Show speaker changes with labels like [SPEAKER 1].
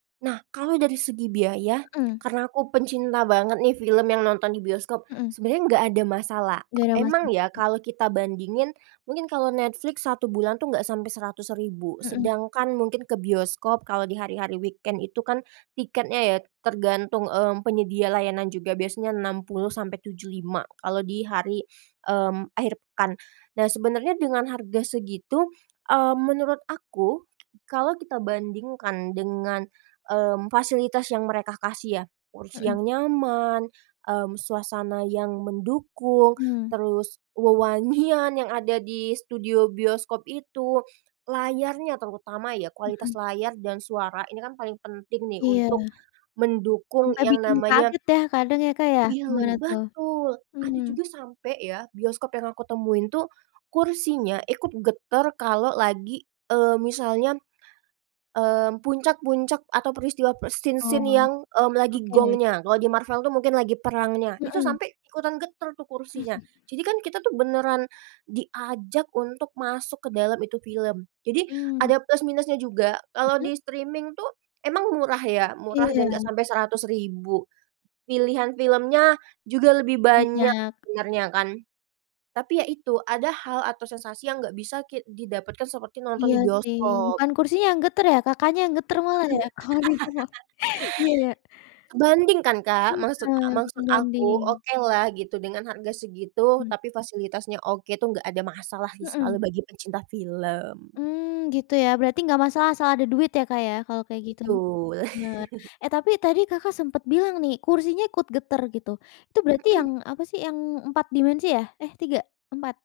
[SPEAKER 1] Nah, kalau dari segi biaya,
[SPEAKER 2] Mmm.
[SPEAKER 1] karena aku pencinta banget nih film yang nonton di bioskop,
[SPEAKER 2] Hmm.
[SPEAKER 1] sebenarnya nggak ada masalah.
[SPEAKER 2] Nggak ada
[SPEAKER 1] Emang
[SPEAKER 2] masalah
[SPEAKER 1] ya,
[SPEAKER 2] ya.
[SPEAKER 1] kalau kita bandingin, mungkin kalau Netflix 1 bulan tuh enggak sampai Rp100.000,
[SPEAKER 2] Mmm.
[SPEAKER 1] sedangkan mungkin ke bioskop kalau di hari-hari weekend itu kan tiketnya ya tergantung, mmm, penyedia layanan juga, biasanya 60 sampai 75 kalau di hari, mmm, akhir pekan. Nah, sebenarnya dengan harga segitu, mmm, menurut aku kalau kita bandingkan dengan, mmm, fasilitas yang mereka kasih ya, kursi
[SPEAKER 2] Hmm.
[SPEAKER 1] yang nyaman, mmm, suasana yang mendukung,
[SPEAKER 2] Mmm.
[SPEAKER 1] terus wewangian yang ada di studio bioskop itu, layarnya terutama, ya,
[SPEAKER 2] Hmm.
[SPEAKER 1] kualitas layar dan suara ini kan paling penting nih
[SPEAKER 2] Iya.
[SPEAKER 1] untuk mendukung
[SPEAKER 2] Sampai
[SPEAKER 1] yang
[SPEAKER 2] bikin
[SPEAKER 1] namanya
[SPEAKER 2] kaget ya kadang ya, Kak, ya? Gimana
[SPEAKER 1] film
[SPEAKER 2] tuh?
[SPEAKER 1] betul, ada
[SPEAKER 2] Mmm.
[SPEAKER 1] juga sampai ya, bioskop yang aku temuin tuh kursinya ikut getar kalau lagi, eee, misalnya, mmm, puncak-puncak atau peristiwa pas scene-scene
[SPEAKER 2] Oh,
[SPEAKER 1] yang, mmm, lagi
[SPEAKER 2] oke.
[SPEAKER 1] gongnya. Kalau di Marvel tuh mungkin lagi perangnya, itu
[SPEAKER 2] Hmm.
[SPEAKER 1] sampai ikutan getar tuh kursinya, jadi kan kita tuh beneran diajak untuk masuk ke dalam itu film. Jadi
[SPEAKER 2] Mmm.
[SPEAKER 1] ada plus minusnya juga. Kalau
[SPEAKER 2] Mhm.
[SPEAKER 1] di streaming tuh emang murah ya, murah dan nggak
[SPEAKER 2] Iya.
[SPEAKER 1] sampai Rp100.000, pilihan filmnya juga lebih banyak
[SPEAKER 2] Banyak.
[SPEAKER 1] sebenarnya kan. Tapi ya itu, ada hal atau sensasi yang nggak bisa ki didapatkan seperti nonton
[SPEAKER 2] Iya
[SPEAKER 1] di
[SPEAKER 2] sih,
[SPEAKER 1] bioskop.
[SPEAKER 2] bukan kursinya yang getar ya, Kakaknya yang getar malah, ya? Oh, iya. Iya, ya.
[SPEAKER 1] Kebanting kan, Kak? Maksud a
[SPEAKER 2] Heeh,
[SPEAKER 1] maksud aku,
[SPEAKER 2] sebanding.
[SPEAKER 1] okelah gitu dengan harga segitu,
[SPEAKER 2] Mmm.
[SPEAKER 1] tapi fasilitasnya oke, itu nggak ada masalah sih
[SPEAKER 2] Hmm.
[SPEAKER 1] selalu bagi pencinta film.
[SPEAKER 2] Mmm, gitu ya. Berarti nggak masalah asal ada duit ya, Kak, ya, kalau kayak gitu.
[SPEAKER 1] Betul.
[SPEAKER 2] Benar. Eh, tapi tadi Kakak sempat bilang nih kursinya ikut getar gitu. Itu berarti yang
[SPEAKER 1] Hmm.
[SPEAKER 2] apa sih? Yang 4 dimensi ya? Eh, 3? 4?